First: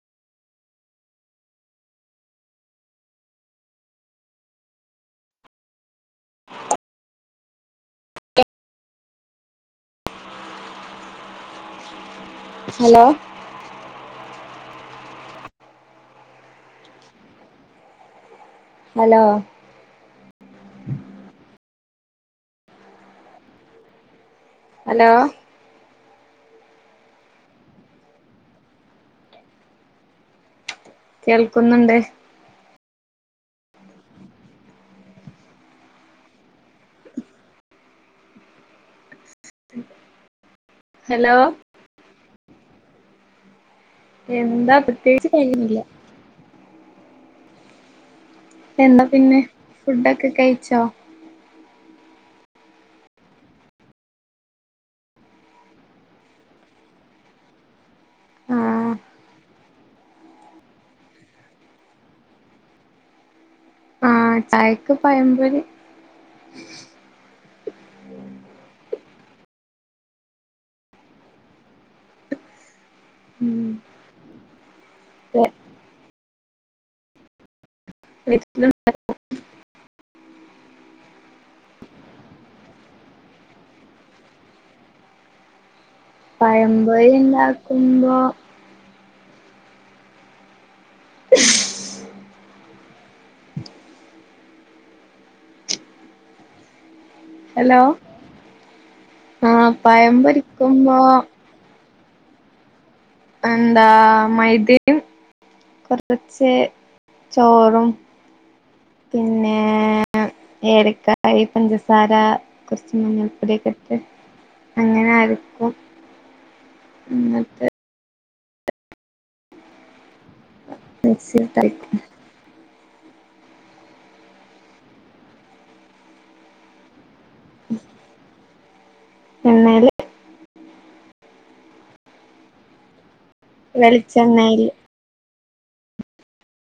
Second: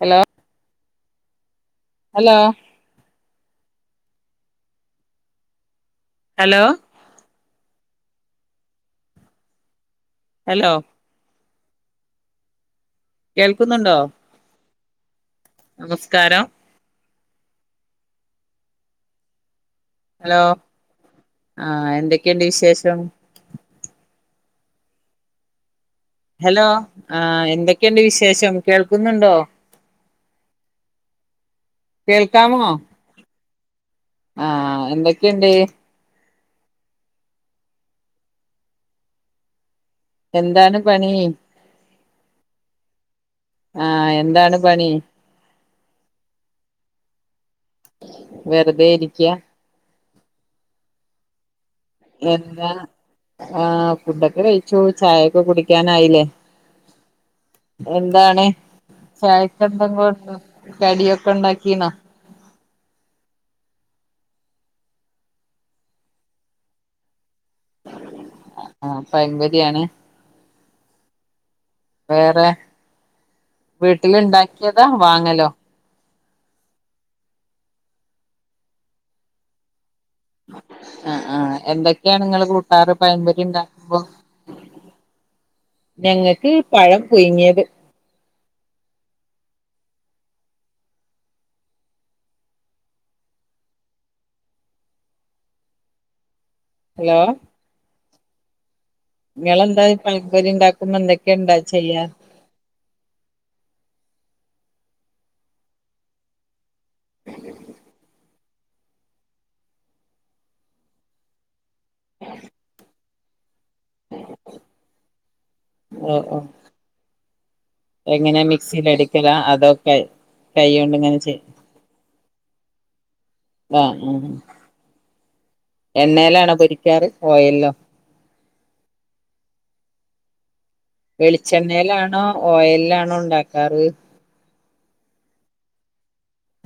Hello hello hello hello hello കേൾക്കുന്നുണ്ടോ നമസ്കാരം hello hello ആ എന്തൊക്കെണ്ട് വിശേഷം ഹലോ ഹലോ ആ എന്തൊക്കെണ്ട് വിശേഷം കേൾക്കുന്നുണ്ടോ കേൾക്കുന്നുണ്ട് കേൾക്കാമോ ആ എന്തൊക്കെണ്ട് എന്താണ് പണി ഹലോ ആ എന്താണ് എന്താ പണി പ്രത്യേകിച്ച് പണിയൊന്നുല്ല [inaudible] എന്താ ഇരിക്ക പിന്നെ ഫുഡൊക്കെ കഴിച്ചോ എന്ത [unintelligible] ആ ഫുഡൊക്കെ കഴിച്ചു ചായൊക്കെ കുടിക്കാനായിലെ എന്താണ് ആഹ് ചായക്കെന്തെങ്കോണ്ട് കടിയൊക്കെ ഉണ്ടാക്കീണോ ആ ചായക്ക് പയംപൊരി ആഹ പയംപൊരിയാണ് വേറെ ഉം വീട്ടിലുണ്ടാക്കിയതാ വാങ്ങലോ [unintelligible] ആ ആ എന്തൊക്കെയാണ് ങ്ങള് കൂട്ടാറ് പയംപോരി ഇണ്ടാക്കുമ്പോ ഞങ്ങക്ക് പഴം പഴംപൊരി പുയുങ്ങിയത് ഉണ്ടാക്കുമ്പോ [unintelligible] ഹലോ ഹലോ ആഹ് നിങ്ങെളന്താ പഴം പയം പൊരി പൊരിക്കുമ്പോ ഇണ്ടാക്കുമ്പം എന്തൊക്കെയ ചെയ്യാ എന്താ മൈദയും കുറച്ച് ചോറും പിന്നെ ഏലക്കായ പഞ്ചസാര കുറച്ച് ഉം ഇത്രയോക്കെ അങ്ങനൊയിരിക്കും ഓ ഓ [unintelligible] എന്നിട്ട് എങ്ങനെ മിക്സിൽ അടിക്കല അതൊ കൈ കൊണ്ട് ഇങ്ങനെ ചെയ്യ മിക്സിയിലിട്ടരക്കും ആ ഉ എണ്ണേലാണോ പൊരിക്കാറ് ഓയൽലൊ എണ്ണേല് വെളിച്ചെണ്ണേലാണോ ഓയലാണോ ഉണ്ടാക്ക വെളിച്ചെണ്ണേൽ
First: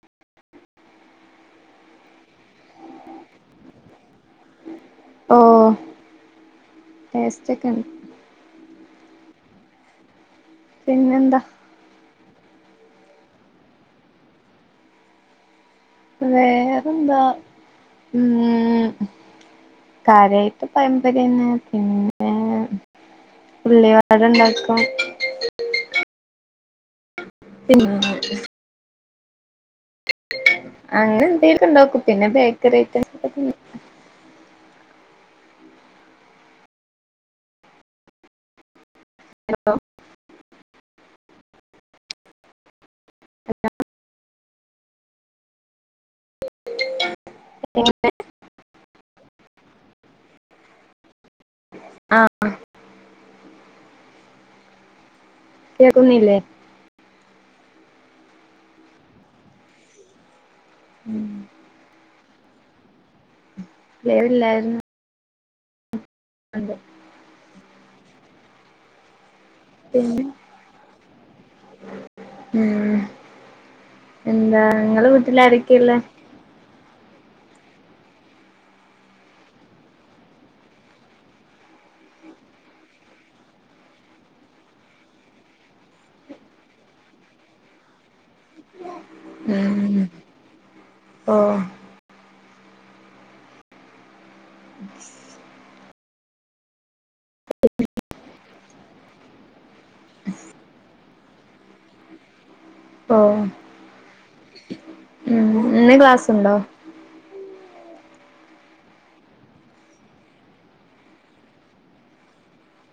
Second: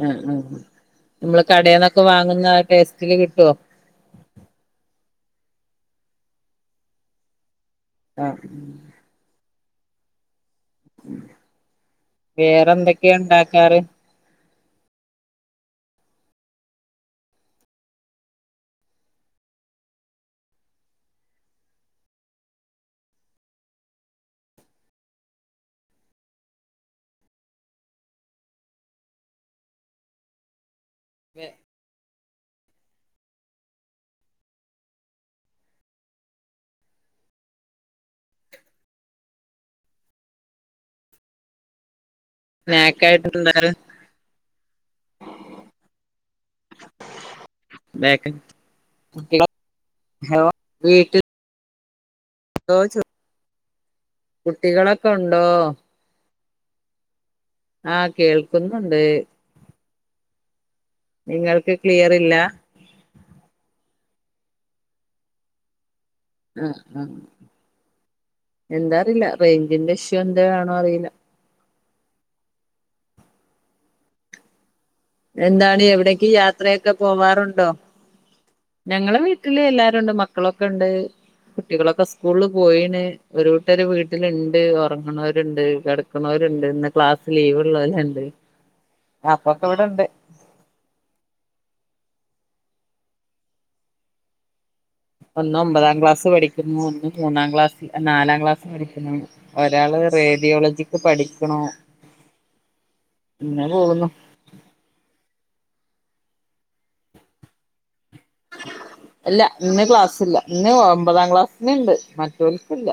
ആ ആ നമ്മള് കടെന്നൊക്കെ വാങ്ങുന്ന ആ ടേസ്റ്റില് കിട്ടോ ഓഹ് ടെസ്റ്റോക്കെണ്ട് അ പിന്നെ എന്താ വേറെ എന്തൊക്കെയ ഉണ്ടാക്കാറ് വേറെന്താ ഉം കാര്യായ്ട്ട് പയമ്പര്യന്നെ പിന്നെ ഉള്ളിവടണ്ടാക്കും പിന്നെ അങ്ങനെ എന്തേലു ണ്ടോക്കും പിന്നെ ബേക്കറി ഐറ്റംസ് ഒക്കെ ഹലോ സ്നെക്കായിട്ടിന്തണ് [unintelligible] ഹലോ ഹലോ വീട്ടിലാ ആഹ കുട്ടികളൊക്കെ ഉണ്ടാ കേക്കുന്നല്ലേ ആഹ കേൾക്കുന്നുണ്ട് ഉം നിങ്ങൾക്ക് ക്ലിയർ ഇല്ല ക്ലീയറില്ലാരുന്നു ആഹ ആഹ എന്താറീല്ല റേഞ്ച്ന്റെ ഇഷ്യൂ പിന്നെ എന്താണോ അറീല്ല ഉം എന്താ ഇങ്ങളെ എന്താണ് വീട്ടിലാരൊക്കെള്ളെ എവിടക്ക് യാത്രയൊക്കെ പോവാറുണ്ടോ ഞങ്ങളെ വീട്ടില് എല്ലരുണ്ട് മക്കളൊക്കെണ്ട് കുട്ടികളൊക്കെ സ്കൂളിൽ പോയിണ് ഒരൂട്ടര് വീട്ടിലിണ്ട് ഉറങ്ങുണോരുണ്ട് കിടക്കുണോര്ണ്ട് ര്ണ്ട് ഇന്ന് ക്ലാസ് ലീവ്ള്ളോല്ണ്ട് ഉം ഓ ഹ് ഒന്ന് ഒമ്പതാം ക്ലാസ് പഠിക്കുന്നു ഒന്ന് മൂന്നാം ക്ലാസ് നാലാം ക്ലാസ്സ് പഠിക്കുന്നു ഒരാള് റേഡിയോളജിക്ക് പഠിക്ക്ണ് ഓ ങ്ങെ പോകുന്നു ഉം ഇന്ന് ക്ലാസുണ്ടോ ഇല്ല ഇന്ന് ക്ലാസ്ല്ല ഇന്ന് ഒമ്പതാം ക്ലാസ്സിന്ണ്ട് മറ്റോൽക്കില്ല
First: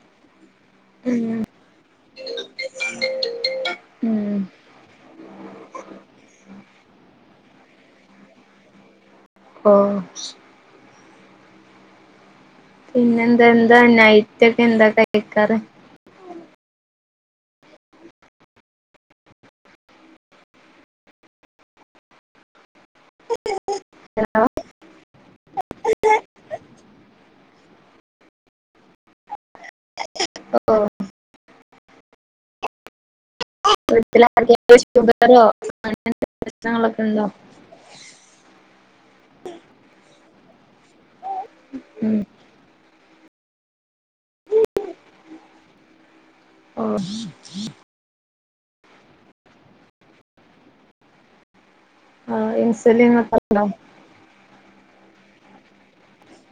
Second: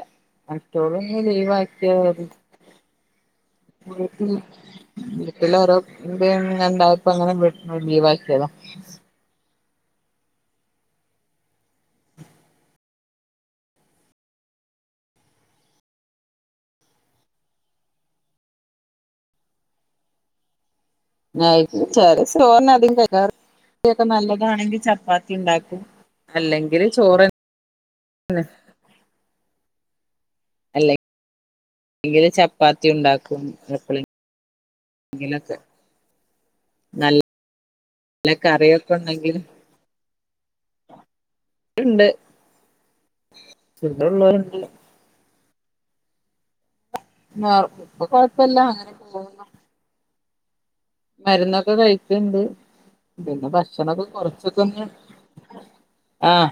മറ്റോള്ള്ന്ന് ഉം ലീവാക്കിയത വീട്ട്ല് ഉം വീട്ടില ഓരോ ഇത്ങ്ങനെ ണ്ടായപ്പോ അങ്ങനെ വീ ലീവാക്കിയതാ അ ഓ പിന്നെ എന്താ എന്താ നൈറ്റ് ഒക്കെ എന്താ കഴിക്കാറ് ആ ചെലേസം ചോറിന അതികം കക്കാറ് കറിഒക്കെ നല്ലതാണെങ്കിൽ ചപ്പാത്തി ണ്ടാക്കും അല്ലെങ്കിൽ ചോറന്നെ ഓ അല്ലെ എല്ലങ്കില് ചപ്പാത്തി ഉണ്ടാക്കും വീട്ടില് ആർക്കേലും ഷുഗറോ എപ്പോഴെങ്കിലൊക്കെ അങ്ങന്ത്ത പ്രശ്നങ്ങളൊക്കെ ഉണ്ടോ നല്ല കറിയൊക്കെ ഉണ്ടാകീനോ ണ്ട് ണ്ട് ഉം ഇവ്ടെള്ളോരുണ്ടലോ ആഹ ഇപ്പല്ലാം അങ്ങനെക്കെ പോകുന്നോ മരുന്നൊക്കെ കഴിക്കുണ്ട് ആ ഇൻസുലിൻ ഒക്കെ പിന്നെ ഉണ്ടോ ഭക്ഷണൊക്കെ കൊറച്ച്ക്ക്ണ് ആഹ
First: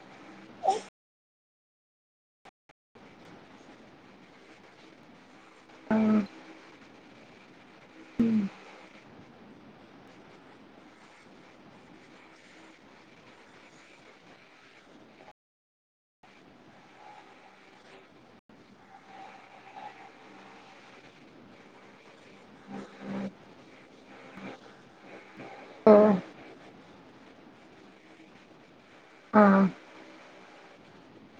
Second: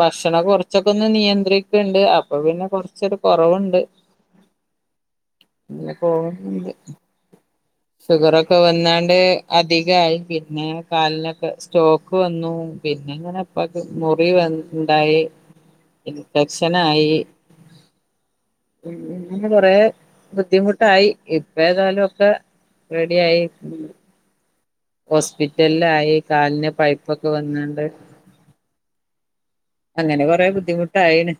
ഭക്ഷണം കൊറച്ചൊക്കെ ഒന്ന് നിയന്ത്രിക് ക്ക്ണ്ട് അപ്പൊ പിന്നെ കൊറച്ചൊരു കൊറവുണ്ട് ഇങ്ങെ ആ കോവണ്ട് ഷുഗറൊക്കെ വന്നാണ്ട്. അധികായി. പിന്നെ കാലിനൊക്കെ സ്റ്റോക്ക് വന്നു. പിന്നെങ്ങനെപ്പം മുറി വന്നു. ണ്ടായി. ഇൻഫക്ഷനായി. ഉ ഇങ്ങെ കൊറെ ബുദ്ധിമുട്ടായി ഇപ്പേഏതായാലും ഒക്കെ റെഡി ആയി മ്. ഓ ഹോസ്പിറ്റലിലായി കാലിന് പൈപ്പൊക്കെ വന്നണ്ട്. ആ അങ്ങനെ കൊറെേ ബുദ്ധിമുട്ടായി ണ്.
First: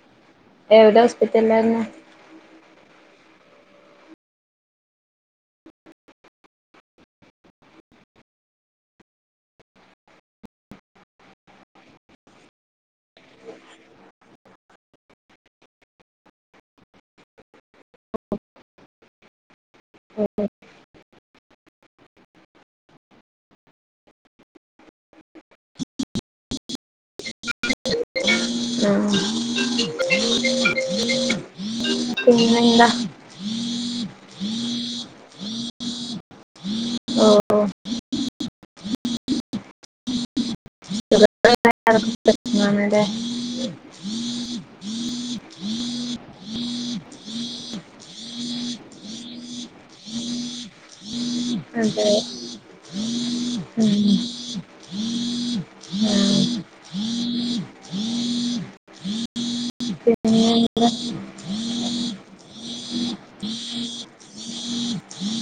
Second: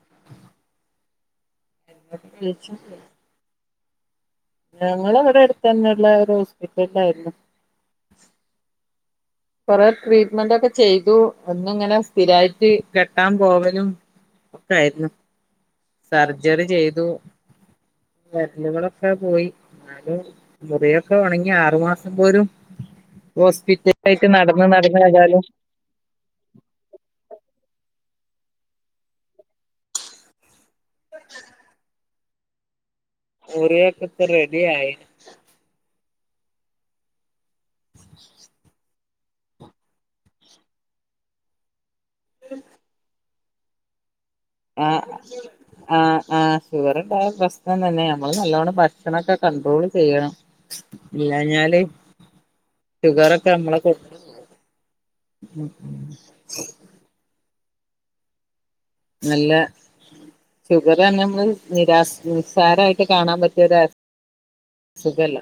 എവിടെ ഹോസ്പിറ്റലിലന്ന? ഞങ്ങളവിടെ അടുത്ത തന്നെള്ള ഒരു ഹോസ്പിറ്റല ആായിരുന്നു. കൊറെ ട്രീറ്റ്മെന്റ്ക്കെ ചെയ്തു അന്ന്ഇങ്ങനെ സ്ഥിരായിട്ട് കെട്ടാൻ പോവലും. ഒക്കായിരുന്നു സർജറി ചെയ്തു. വരലുകളൊക്കെ പോയി ന്നാലും മുറി ഒക്കെ ഉണങ്ങി ആറു മാസം പോലും ഹോസ്പിറ്റൽ [unintelligible] യിട്ട് നടന്ന് നടന്നേതായാലും ആ [unintelligible] ഇല്ല വീഡിയോകത്തെ റെഡിയ ആയി. ഓ [unintelligible] [unintelligible] പ്രശ്നാണ്ലെ ആ ആ് ഷുഗർണ്ടായ പ്രശ്നം തന്നെ നമ്മള് നല്ലോണം ഭക്ഷണക്കെ ക ഡ്രാൾ ചെയ്യണം. അത. ഷുഗർക്കെ നമ്മളെ കൊ ആ നല്ല. പിന്നെ ഷുഗർ ന്നെ നമ്മള് നിരാ നിസ്സാരയിട്ട് കാണാൻ പറ്റിയ രാ സുഖല്ല.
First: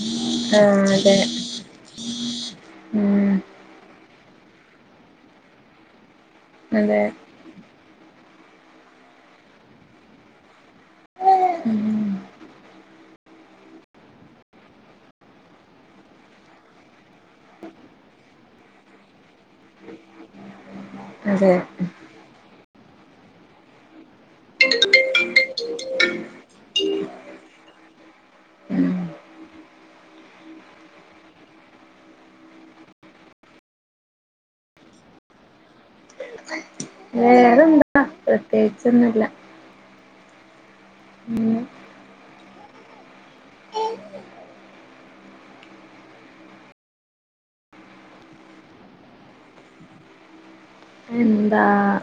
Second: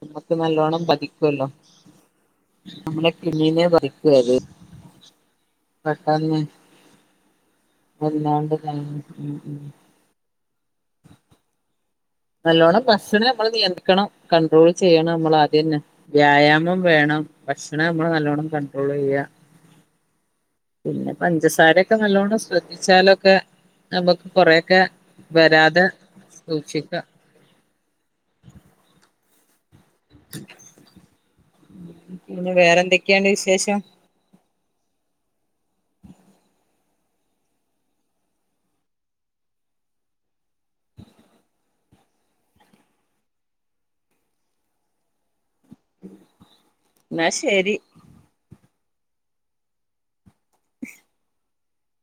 നമ്മുക്ക് ആ നല്ലോണ്ണം അതെ പതിക്കുവല്ലോ. നമ്മളെ ഉം [unintelligible] നെ പഠിക്കനെ. പട്ട അതെ എല്ലാണ്ട് ത ഉം നല്ലോണം ബസ്സിനന നമ്മൾ. നിയന്ത്രിക്കണം കണ്ട്രോൾ ചെയ്യണം നമ്മൾ ആദ്യം ന്നെ വ്യായാമം വേണം. ഭക്ഷണം നമ്മള് നല്ലോണ്ണം കണ്ട്രോള് ചെയ്യ ന്നെ. അതെ പഞ്ചസാരയൊക്കെ നല്ലോണം. ശ്രദ്ധിച്ചാലൊക്കെ നമുക്ക് കൊറെയൊക്കെ വരാതെ സൂക്ഷി ആ തക് യു [inaudible] വേറെന്തൊക്കെയണ്ട് വിശേഷം? വേറെന്താ പ്രത്യേകിച്ചൊന്നുല്ല. ഉം ന്നാ ശരി. [inaudible] ന്താ?